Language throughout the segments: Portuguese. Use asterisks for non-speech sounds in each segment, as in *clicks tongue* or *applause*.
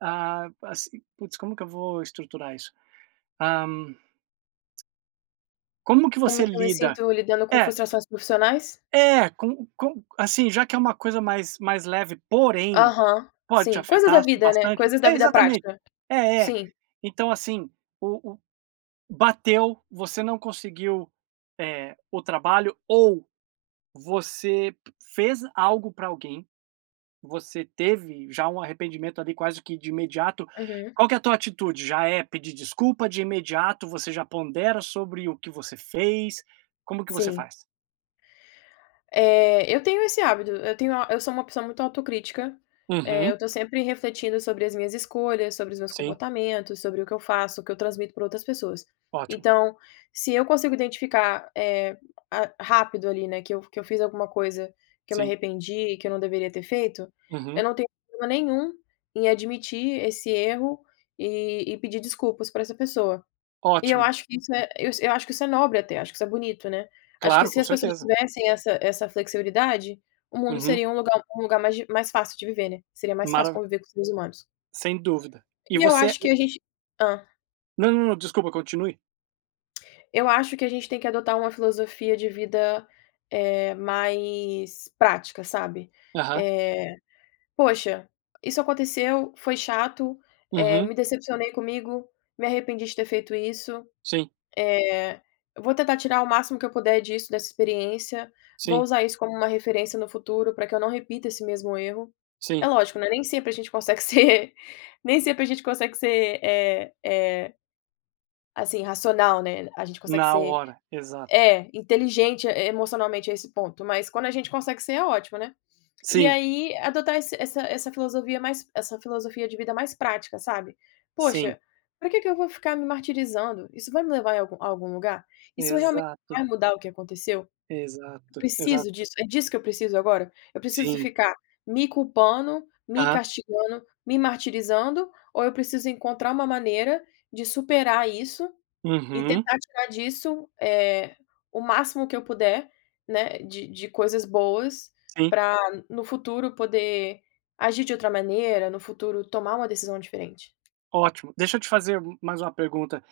Ah, assi putz, como que eu vou estruturar isso? Hã *clicks tongue* como que Como você que eu me lida sinto lidando com é. frustrações profissionais? É, co co assim, já que é um coisa mais mais leve, porém, Aham, pode te sim. Coisas da afetar vida, né, bastante coisas da é, vida exatamente. prática. É é. Sim. Então assim, o o bateu, você não conseguiu, eh, o trabalho, ou você fez algo pra alguém, você teve já um arrependimento, ali, quase que de imediato. Uhum. Qual que é a tua atitude, já é pedir desculpa de imediato, você já pondera sobre o que você fez? Como que você Sim. faz? Eh, eu tenho esse hábito. Eu tenho a eu sou uma pessoa muito autocrítica, eh, Uhum. eu tô sempre refletindo sobre as minhas escolhas, sobre os meus Sim. comportamentos, sobre o que eu faço, o que eu transmito pra outras pessoas. Ótimo. Então, se eu consigo identificar, eh, ah, rápido, ali, né, que eu que eu fiz alguma coisa que eu me Sim. arrependi, e que eu não deveria ter feito, eu Uhum. não tenho problema nenhum em admitir esse erro e e pedir desculpas pra essa pessoa. E eu Ótimo. acho que isso é eu s eu acho que isso é nobre até, acho que isso é bonito, né. Acho que Claro, se com as pessoas certeza. tivessem essa essa flexibilidade, o mundo Uhum. seria um lugar um lugar mais di mais fácil de viver, né. Seria mais fácil Marav conviver com os seres humanos. Sem dúvida. E E eu você acho que *unintelligible* a gente hã. Não, não, não, desculpa, continue. *clicks tongue* Eu acho que a gente tem que adotar uma filosofia de vida, eh, mais prática, sabe. Aham. Eh, "poxa, isso aconteceu, foi chato, eh, Uhum. me decepcionei comigo, me arrependi de ter feito isso, Sim. eh, vou tentar tirar o máximo que eu puder disso, dessa experiência. Vou Sim. usar isso como uma referência no futuro, pra que eu não repita esse mesmo erro". É Sim. lógico, né, nem sempre a gente consegue ser nem sempre a gente consegue ser, eh eh assim, racional, né. A gente consegue Na ser hora, exato. é, inteligente e emocionalmente a esse ponto, mas quando a gente consegue ser, é ótimo, né. E Sim. aí, adotar esse essa essa filosofia mais essa filosofia de vida mais prática, sabe. Sim. "Poxa, pra que que eu vou ficar me martirizando? Isso vai me levar em algum a algum lugar? Isso realmente Exato. vai mudar o que aconteceu? Exato, exato. Preciso disso, é disso que eu preciso agora? Eu preciso Sim. ficar me culpando, me Aham. castigando, me martirizando, ou eu preciso encontrar uma maneira de superar isso, e Uhum. tentar tirar disso, eh, o máximo que eu puder, né, de de coisas boas, Sim. pra no futuro, poder agir de outra maneira, no futuro tomar uma decisão diferente". Ótimo, deixa eu te fazer m mais uma pergunta.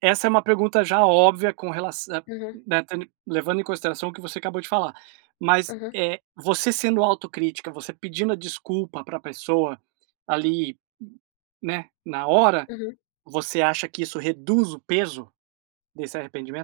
Essa é uma pergunta já óbvia, com relaçã Uhum. eh, ten levando em consideração o que você acabou de falar, mas, Uhum. eh, você sendo autocrítica, você pedindo a desculpa pra pessoa, ali, n né, na hora, Uhum. você acha que isso reduz o peso desse arrependimento?